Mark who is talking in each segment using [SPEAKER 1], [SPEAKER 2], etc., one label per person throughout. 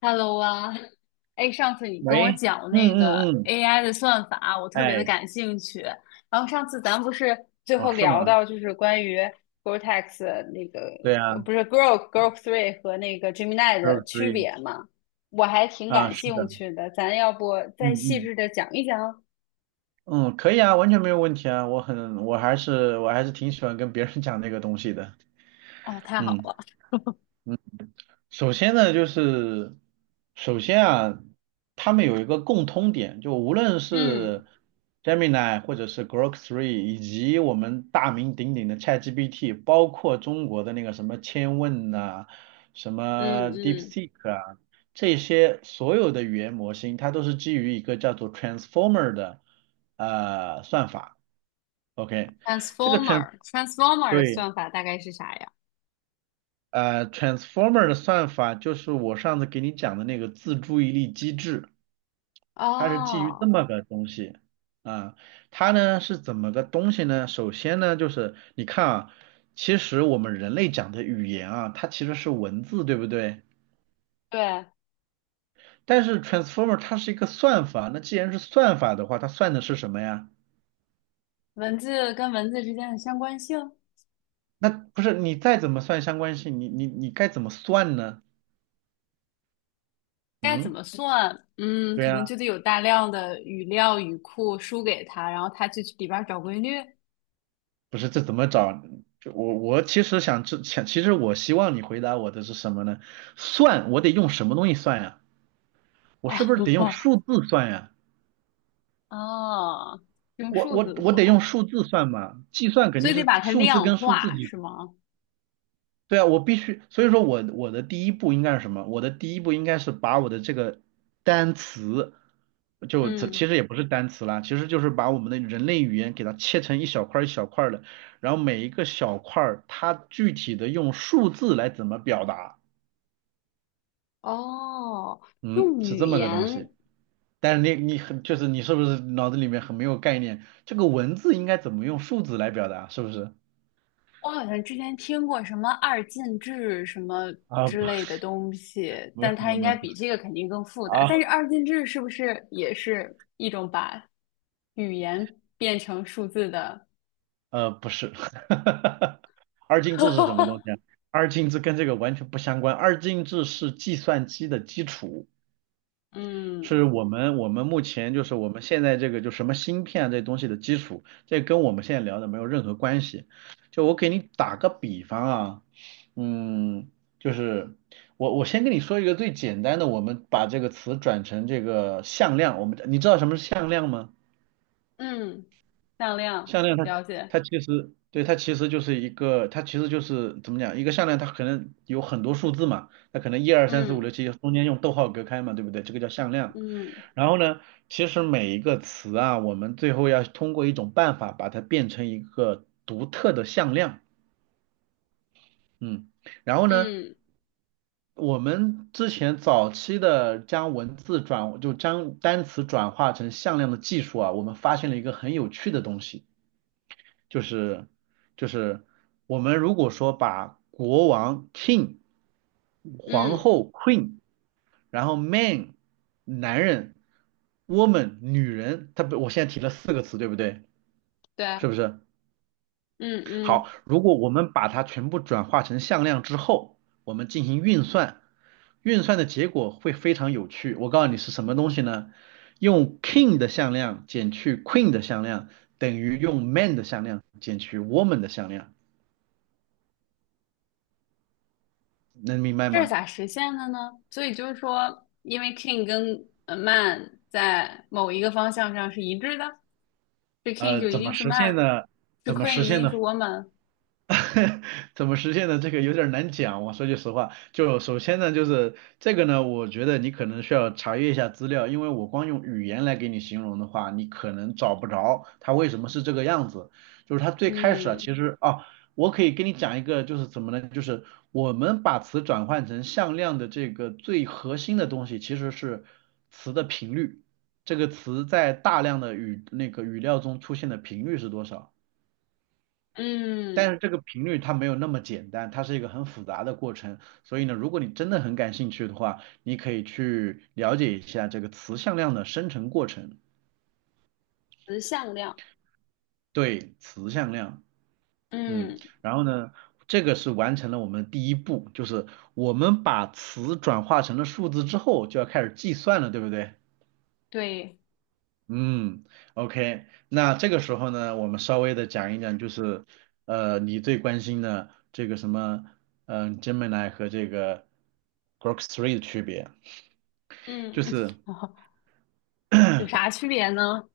[SPEAKER 1] Hello 啊。哎，上次你跟我
[SPEAKER 2] 喂，
[SPEAKER 1] 讲
[SPEAKER 2] 嗯
[SPEAKER 1] 那个
[SPEAKER 2] 嗯嗯，
[SPEAKER 1] AI 的算法，我特别的
[SPEAKER 2] 哎，
[SPEAKER 1] 感兴趣。然后上次咱不是最
[SPEAKER 2] 哦，
[SPEAKER 1] 后
[SPEAKER 2] 是吗？
[SPEAKER 1] 聊到就是关于 Gore-Tex 那个
[SPEAKER 2] 对啊
[SPEAKER 1] 呃不
[SPEAKER 2] s
[SPEAKER 1] 是 Grok Three 和那个 Gemini
[SPEAKER 2] t r o
[SPEAKER 1] 的
[SPEAKER 2] k r
[SPEAKER 1] 区
[SPEAKER 2] e e。
[SPEAKER 1] 别吗？我还挺
[SPEAKER 2] 啊，
[SPEAKER 1] 感
[SPEAKER 2] 是的，
[SPEAKER 1] 兴趣的，咱要不
[SPEAKER 2] 嗯
[SPEAKER 1] 再细
[SPEAKER 2] 嗯
[SPEAKER 1] 致的讲一讲？
[SPEAKER 2] 嗯，可以啊，完全没有问题啊，我还是挺喜欢跟别人讲这个东西的，
[SPEAKER 1] 哦，太好
[SPEAKER 2] 嗯。
[SPEAKER 1] 了。
[SPEAKER 2] 首先呢，首先啊，他们有一个共通点，就无论
[SPEAKER 1] 嗯
[SPEAKER 2] 是 Gemini 或者是 Grok 3,以及我们大名鼎鼎的 ChatGPT,包括中国的那个什么千问呐、什
[SPEAKER 1] 嗯
[SPEAKER 2] 么
[SPEAKER 1] 嗯
[SPEAKER 2] DeepSeek 啊，这些所有的语言模型，它都是基于一个叫做 Transformer 的算法。OK,这个 trans
[SPEAKER 1] Transformer，Transformer 的
[SPEAKER 2] 对。
[SPEAKER 1] 算法大概是啥呀？
[SPEAKER 2] Transformer 的算法就是我上次给你讲的那个自注意力机制，它是基于这
[SPEAKER 1] 哦，
[SPEAKER 2] 么个东西啊。它呢是怎么个东西呢？首先呢，就是你看啊，其实我们人类讲的语言啊，它其实是文字，对不对？
[SPEAKER 1] 对，
[SPEAKER 2] 但是 Transformer 它是一个算法，那既然是算法的话，它算的是什么呀？
[SPEAKER 1] 文字跟文字之间的相关性。
[SPEAKER 2] 那不是你再怎么算相关性，你该怎么算呢？
[SPEAKER 1] 该怎
[SPEAKER 2] 嗯，
[SPEAKER 1] 么算？嗯，
[SPEAKER 2] 对
[SPEAKER 1] 可能就
[SPEAKER 2] 呀。
[SPEAKER 1] 得有大量的语料语库输给他，然后他去里边儿找规律。
[SPEAKER 2] 不是这怎么找？就我其实想知想，其实我希望你回答我的是什么呢？算，我得用什么东西算呀？我是不是得用
[SPEAKER 1] 哦
[SPEAKER 2] 数字算呀？
[SPEAKER 1] 哦，用
[SPEAKER 2] 我
[SPEAKER 1] 数
[SPEAKER 2] 我
[SPEAKER 1] 字
[SPEAKER 2] 我
[SPEAKER 1] 算，
[SPEAKER 2] 得用数字算嘛？计算肯
[SPEAKER 1] 所
[SPEAKER 2] 定
[SPEAKER 1] 以得
[SPEAKER 2] 是
[SPEAKER 1] 把它
[SPEAKER 2] 数字
[SPEAKER 1] 量
[SPEAKER 2] 跟数字
[SPEAKER 1] 化，是吗？
[SPEAKER 2] 对啊，我必须，所以说我的第一步应该是什么？我的第一步应该是把我的这个单词，就这其
[SPEAKER 1] 嗯，
[SPEAKER 2] 实也不是单词啦，其实就是把我们的人类语言给它切成一小块儿一小块儿的，然后每一个小块儿它具体的用数字来怎么表达，
[SPEAKER 1] 哦，
[SPEAKER 2] 嗯，
[SPEAKER 1] 用
[SPEAKER 2] 是
[SPEAKER 1] 语
[SPEAKER 2] 这么个东
[SPEAKER 1] 言，
[SPEAKER 2] 西。但是你很就是你是不是脑子里面很没有概念？这个文字应该怎么用数字来表达？是不是？
[SPEAKER 1] 我好像之前听过什么二进制什么
[SPEAKER 2] 啊，不，
[SPEAKER 1] 之类的东西，
[SPEAKER 2] 没有
[SPEAKER 1] 但
[SPEAKER 2] 没
[SPEAKER 1] 它
[SPEAKER 2] 有
[SPEAKER 1] 应
[SPEAKER 2] 没有，
[SPEAKER 1] 该
[SPEAKER 2] 不
[SPEAKER 1] 比
[SPEAKER 2] 是
[SPEAKER 1] 这个肯定更复杂。但是
[SPEAKER 2] 啊。
[SPEAKER 1] 二进制是不是也是一种把语言变成数字的？
[SPEAKER 2] 不是，二进制是什么东 西啊？二进制跟这个完全不相关。二进制是计算机的基础，
[SPEAKER 1] 嗯
[SPEAKER 2] 是我们目前就是我们现在这个就什么芯片啊这东西的基础，这跟我们现在聊的没有任何关系。就我给你打个比方啊，嗯，就是我先跟你说一个最简单的，我们把这个词转成这个向量，我们你知道什么是向量吗？
[SPEAKER 1] 嗯，向量，
[SPEAKER 2] 项链它
[SPEAKER 1] 了解。
[SPEAKER 2] 它其实对它其实就是一个它其实就是怎么讲一个项链它可能有很多数字嘛，它可能一二三四五
[SPEAKER 1] 嗯
[SPEAKER 2] 六七中间用逗号隔开嘛，对不对？这个叫向量。
[SPEAKER 1] 嗯
[SPEAKER 2] 然后呢，其实每一个词啊，我们最后要通过一种办法把它变成一个独特的向量。嗯，然后呢，
[SPEAKER 1] 嗯
[SPEAKER 2] 我们之前早期的将文字转就将单词转化成向量的技术啊，我们发现了一个很有趣的东西。就是就是我们如果说把国王 king、皇
[SPEAKER 1] 嗯，
[SPEAKER 2] 后 queen,然后 man 男人、woman 女人，它不，我现在提了四个词，对不对？是
[SPEAKER 1] 对，
[SPEAKER 2] 不是？
[SPEAKER 1] 嗯嗯，
[SPEAKER 2] 好，如果我们把它全部转化成向量之后，我们进行运算，运算的结果会非常有趣。我告诉你是什么东西呢？用 king 的向量减去 queen 的向量，等于用 man 的向量减去 woman 的向量。能明白
[SPEAKER 1] 这是
[SPEAKER 2] 吗？
[SPEAKER 1] 咋实现的呢？所以就是说，因为 king 跟man 在某一个方向上是一致的，是 king 就一
[SPEAKER 2] 怎么
[SPEAKER 1] 定是
[SPEAKER 2] 实现
[SPEAKER 1] man,
[SPEAKER 2] 呢？
[SPEAKER 1] 是
[SPEAKER 2] 怎么
[SPEAKER 1] queen
[SPEAKER 2] 实
[SPEAKER 1] 一
[SPEAKER 2] 现
[SPEAKER 1] 定
[SPEAKER 2] 呢？
[SPEAKER 1] 是 woman。
[SPEAKER 2] 怎么实现的？这个有点儿难讲。我说句实话，就首先呢，就是这个呢，我觉得你可能需要查阅一下资料，因为我光用语言来给你形容的话，你可能找不着它为什么是这个样子。就是它最开始啊，
[SPEAKER 1] 嗯
[SPEAKER 2] 其实啊，我可以跟你讲一个，就是怎么呢？就是我们把词转换成向量的这个最核心的东西，其实是词的频率。这个词在大量的语那个语料中出现的频率是多少？但
[SPEAKER 1] 嗯，
[SPEAKER 2] 是这个频率它没有那么简单，它是一个很复杂的过程。所以呢，如果你真的很感兴趣的话，你可以去了解一下这个词向量的生成过程。
[SPEAKER 1] 词向量。
[SPEAKER 2] 对，词向量，嗯，
[SPEAKER 1] 嗯，
[SPEAKER 2] 然后呢，这个是完成了我们的第一步，就是我们把词转化成了数字之后，就要开始计算了，对不对？
[SPEAKER 1] 对，
[SPEAKER 2] 嗯，OK,那这个时候呢，我们稍微的讲一讲，就是你最关心的这个什么，嗯、Gemini 和这个 Grok 3的区别，
[SPEAKER 1] 嗯，
[SPEAKER 2] 就是
[SPEAKER 1] 有啥区别呢？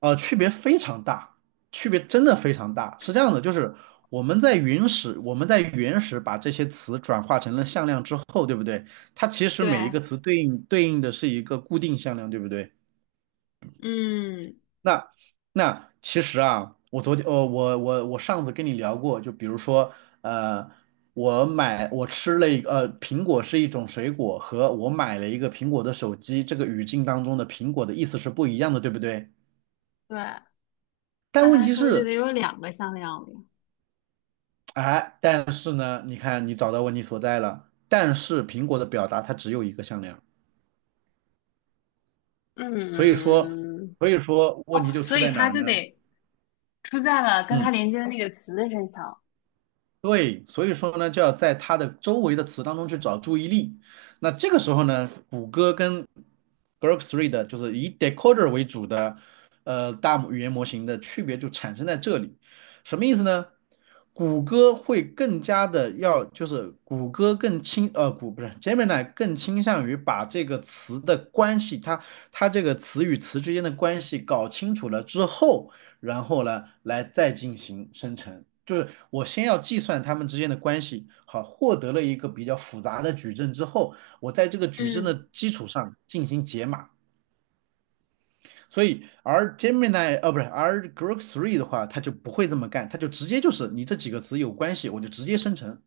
[SPEAKER 2] 区别非常大，区别真的非常大。是这样的，就是我们在原始把这些词转化成了向量之后，对不对？它其实每一
[SPEAKER 1] 对，
[SPEAKER 2] 个词对应的是一个固定向量，对不对？
[SPEAKER 1] 嗯，
[SPEAKER 2] 那那其实啊，我昨天呃我上次跟你聊过，就比如说呃我买我吃了一个呃苹果是一种水果，和我买了一个苹果的手机，这个语境当中的苹果的意思是不一样的，对不对？
[SPEAKER 1] 对。那
[SPEAKER 2] 但问
[SPEAKER 1] 他
[SPEAKER 2] 题
[SPEAKER 1] 是不是就
[SPEAKER 2] 是，
[SPEAKER 1] 得有两个向量了呀？
[SPEAKER 2] 哎，但是呢，你看你找到问题所在了，但是苹果的表达它只有一个向量，所以说
[SPEAKER 1] 嗯
[SPEAKER 2] 所以说问
[SPEAKER 1] 哦，
[SPEAKER 2] 题就
[SPEAKER 1] 所
[SPEAKER 2] 出
[SPEAKER 1] 以
[SPEAKER 2] 在哪
[SPEAKER 1] 它
[SPEAKER 2] 儿
[SPEAKER 1] 就
[SPEAKER 2] 呢？
[SPEAKER 1] 得出在了跟它
[SPEAKER 2] 嗯。
[SPEAKER 1] 连接的那个词的身上
[SPEAKER 2] 对，所以说呢，就要在它的周围的词当中去找注意力。那这个时候呢，谷歌跟 Grok e 的，就是以 decoder 为主的大语言模型的区别就产生在这里。什么意思呢？谷歌会更加的要，就是谷歌更倾呃谷不是 Gemini 更倾向于把这个词的关系，它这个词与词之间的关系搞清楚了之后。然后呢来再进行生成。就是我先要计算它们之间的关系，好，获得了一个比较复杂的矩阵之后，我在这个矩阵的
[SPEAKER 1] 嗯
[SPEAKER 2] 基础上进行解码。所以，而 Gemini 呃、啊不是，而 Grok Three 的话，它就不会这么干，它就直接就是你这几个词有关系，我就直接生成，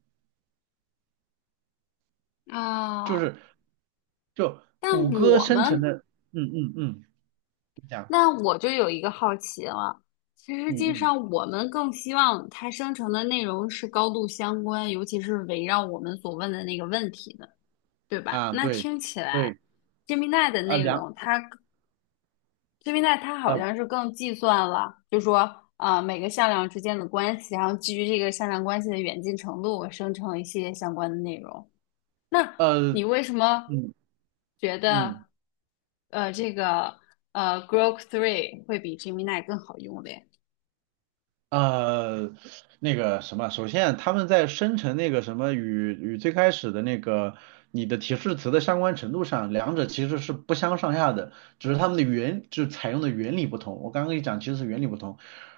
[SPEAKER 2] 就
[SPEAKER 1] 啊。
[SPEAKER 2] 是就
[SPEAKER 1] 但
[SPEAKER 2] 谷歌
[SPEAKER 1] 我
[SPEAKER 2] 生成
[SPEAKER 1] 们，
[SPEAKER 2] 的，嗯嗯嗯，你讲，
[SPEAKER 1] 那我就有一个好奇了。其实
[SPEAKER 2] 嗯
[SPEAKER 1] 际
[SPEAKER 2] 嗯
[SPEAKER 1] 上，我们更希望它生成的内容是高度相关，尤其是围绕我们所问的那个问题的，对吧？
[SPEAKER 2] 啊
[SPEAKER 1] 那
[SPEAKER 2] 对
[SPEAKER 1] 听起来
[SPEAKER 2] 对
[SPEAKER 1] ，Gemini 的
[SPEAKER 2] 啊
[SPEAKER 1] 内
[SPEAKER 2] 两
[SPEAKER 1] 容它 c i n e t 它好
[SPEAKER 2] 呃
[SPEAKER 1] 像是更计算了，就说每个向量之间的关系，然后基于这个向量关系的远近程度，我生成一些相关的内容。那
[SPEAKER 2] 呃
[SPEAKER 1] 你为什么
[SPEAKER 2] 嗯
[SPEAKER 1] 觉
[SPEAKER 2] 嗯。
[SPEAKER 1] 得这个Grok Three 会比 Gemini 更好用嘞？
[SPEAKER 2] 呃，那个什么，首先他们在生成那个什么与最开始的那个你的提示词的相关程度上，两者其实是不相上下的，只是他们的采用的原理不同。我刚刚跟你讲，其实是原理不同。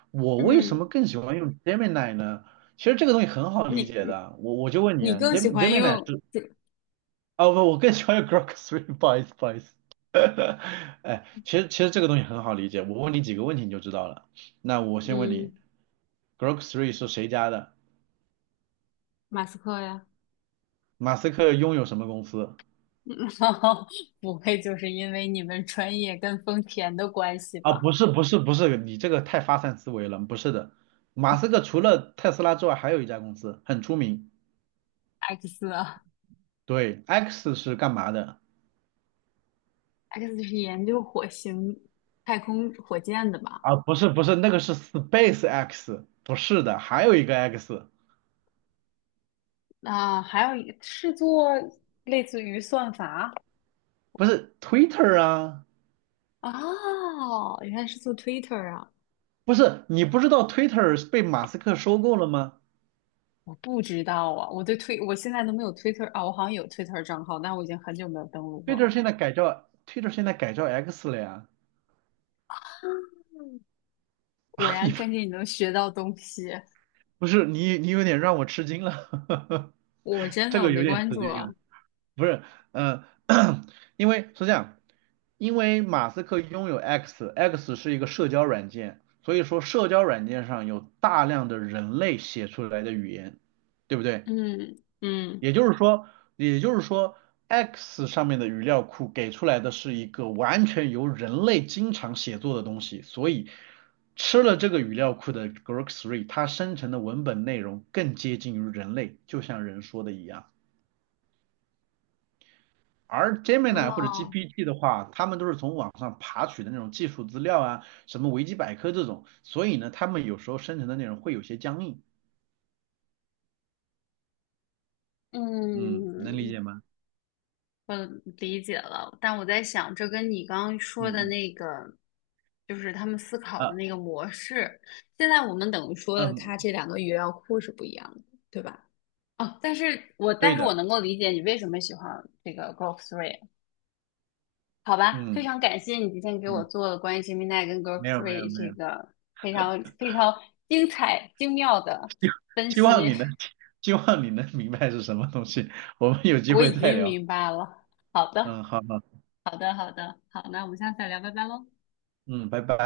[SPEAKER 2] 我为什
[SPEAKER 1] 嗯，
[SPEAKER 2] 么更喜欢用 Gemini 呢？其实这个东西很好理
[SPEAKER 1] 你
[SPEAKER 2] 解
[SPEAKER 1] 你
[SPEAKER 2] 的，我就问你
[SPEAKER 1] 你
[SPEAKER 2] 啊，
[SPEAKER 1] 更喜欢
[SPEAKER 2] Gemini
[SPEAKER 1] 用
[SPEAKER 2] 是啊不，我更喜欢用 Grok Three,不好意思不好意思。哎，其实这个东西很好理解，我问你几个问题你就知道了。那我先问
[SPEAKER 1] 嗯，
[SPEAKER 2] 你。Grok 3是谁家的？
[SPEAKER 1] 马斯克呀，
[SPEAKER 2] 马斯克拥有什么公司？
[SPEAKER 1] 不会就是因为你们专业跟丰田的关系
[SPEAKER 2] 啊，
[SPEAKER 1] 吧
[SPEAKER 2] 不是，你这个太发散思维了，不是的。马斯克除了特斯拉之外，还有一家公司很出名。
[SPEAKER 1] ？X 啊。
[SPEAKER 2] 对，X 是干嘛的？
[SPEAKER 1] X 是研究火星太空火箭的吧？
[SPEAKER 2] 啊，不是不是，那个是 Space X,不是的，还有一个 X,
[SPEAKER 1] 那、还有一是做类似于算法
[SPEAKER 2] 不是 Twitter 啊，
[SPEAKER 1] 哦，原来是做 Twitter 啊，
[SPEAKER 2] 不是，你不知道 Twitter 是被马斯克收购了吗
[SPEAKER 1] 我不知道啊，我对推我现在都没有 Twitter 啊，我好像有 Twitter 账号，但我已经很久没有登录过
[SPEAKER 2] ？Twitter 现
[SPEAKER 1] 了。
[SPEAKER 2] 在改叫 Twitter 现在改叫 X 了呀。
[SPEAKER 1] 果
[SPEAKER 2] 啊，
[SPEAKER 1] 然
[SPEAKER 2] 你
[SPEAKER 1] 跟着你能学到东西，
[SPEAKER 2] 不是你，你有点让我吃惊了，
[SPEAKER 1] 我真
[SPEAKER 2] 这
[SPEAKER 1] 的我
[SPEAKER 2] 个有
[SPEAKER 1] 没
[SPEAKER 2] 点
[SPEAKER 1] 关
[SPEAKER 2] 吃
[SPEAKER 1] 注
[SPEAKER 2] 惊
[SPEAKER 1] 啊。
[SPEAKER 2] 了。不是，嗯、因为是这样，因为马斯克拥有 X，X 是一个社交软件，所以说社交软件上有大量的人类写出来的语言，对不对？
[SPEAKER 1] 嗯嗯，
[SPEAKER 2] 也就是说，也就是说，X 上面的语料库给出来的是一个完全由人类经常写作的东西，所以吃了这个语料库的 Grok Three,它生成的文本内容更接近于人类，就像人说的一样。而 Gemini 或者
[SPEAKER 1] 哦，
[SPEAKER 2] GPT 的话，他们都是从网上爬取的那种技术资料啊，什么维基百科这种，所以呢，他们有时候生成的内容会有些僵硬。嗯，能理
[SPEAKER 1] 嗯，
[SPEAKER 2] 解吗？
[SPEAKER 1] 我理解了，但我在想，这跟你刚刚
[SPEAKER 2] 嗯
[SPEAKER 1] 说的
[SPEAKER 2] 嗯，
[SPEAKER 1] 那个，就是他们思考的
[SPEAKER 2] 呃
[SPEAKER 1] 那个模式，现在我们等于说了，
[SPEAKER 2] 嗯，
[SPEAKER 1] 它这两个语料库是不一样的，对吧？哦，但
[SPEAKER 2] 对
[SPEAKER 1] 是我
[SPEAKER 2] 的，
[SPEAKER 1] 能够理解你为什么喜欢这个 Grok Three,好吧？非
[SPEAKER 2] 嗯
[SPEAKER 1] 常感谢你今天给我
[SPEAKER 2] 嗯。
[SPEAKER 1] 做了关于 Gemini 跟 Grok
[SPEAKER 2] 没有没有
[SPEAKER 1] Three
[SPEAKER 2] 没
[SPEAKER 1] 这
[SPEAKER 2] 有，
[SPEAKER 1] 个非常非常精彩精妙的分
[SPEAKER 2] 希
[SPEAKER 1] 析，
[SPEAKER 2] 望你能 希望你能明白是什么东西，我们有机
[SPEAKER 1] 我
[SPEAKER 2] 会
[SPEAKER 1] 已
[SPEAKER 2] 再
[SPEAKER 1] 经
[SPEAKER 2] 聊。
[SPEAKER 1] 明白了。好的，
[SPEAKER 2] 嗯，好好，
[SPEAKER 1] 好的，好，那我们下次再聊，拜拜喽。
[SPEAKER 2] 嗯，拜拜。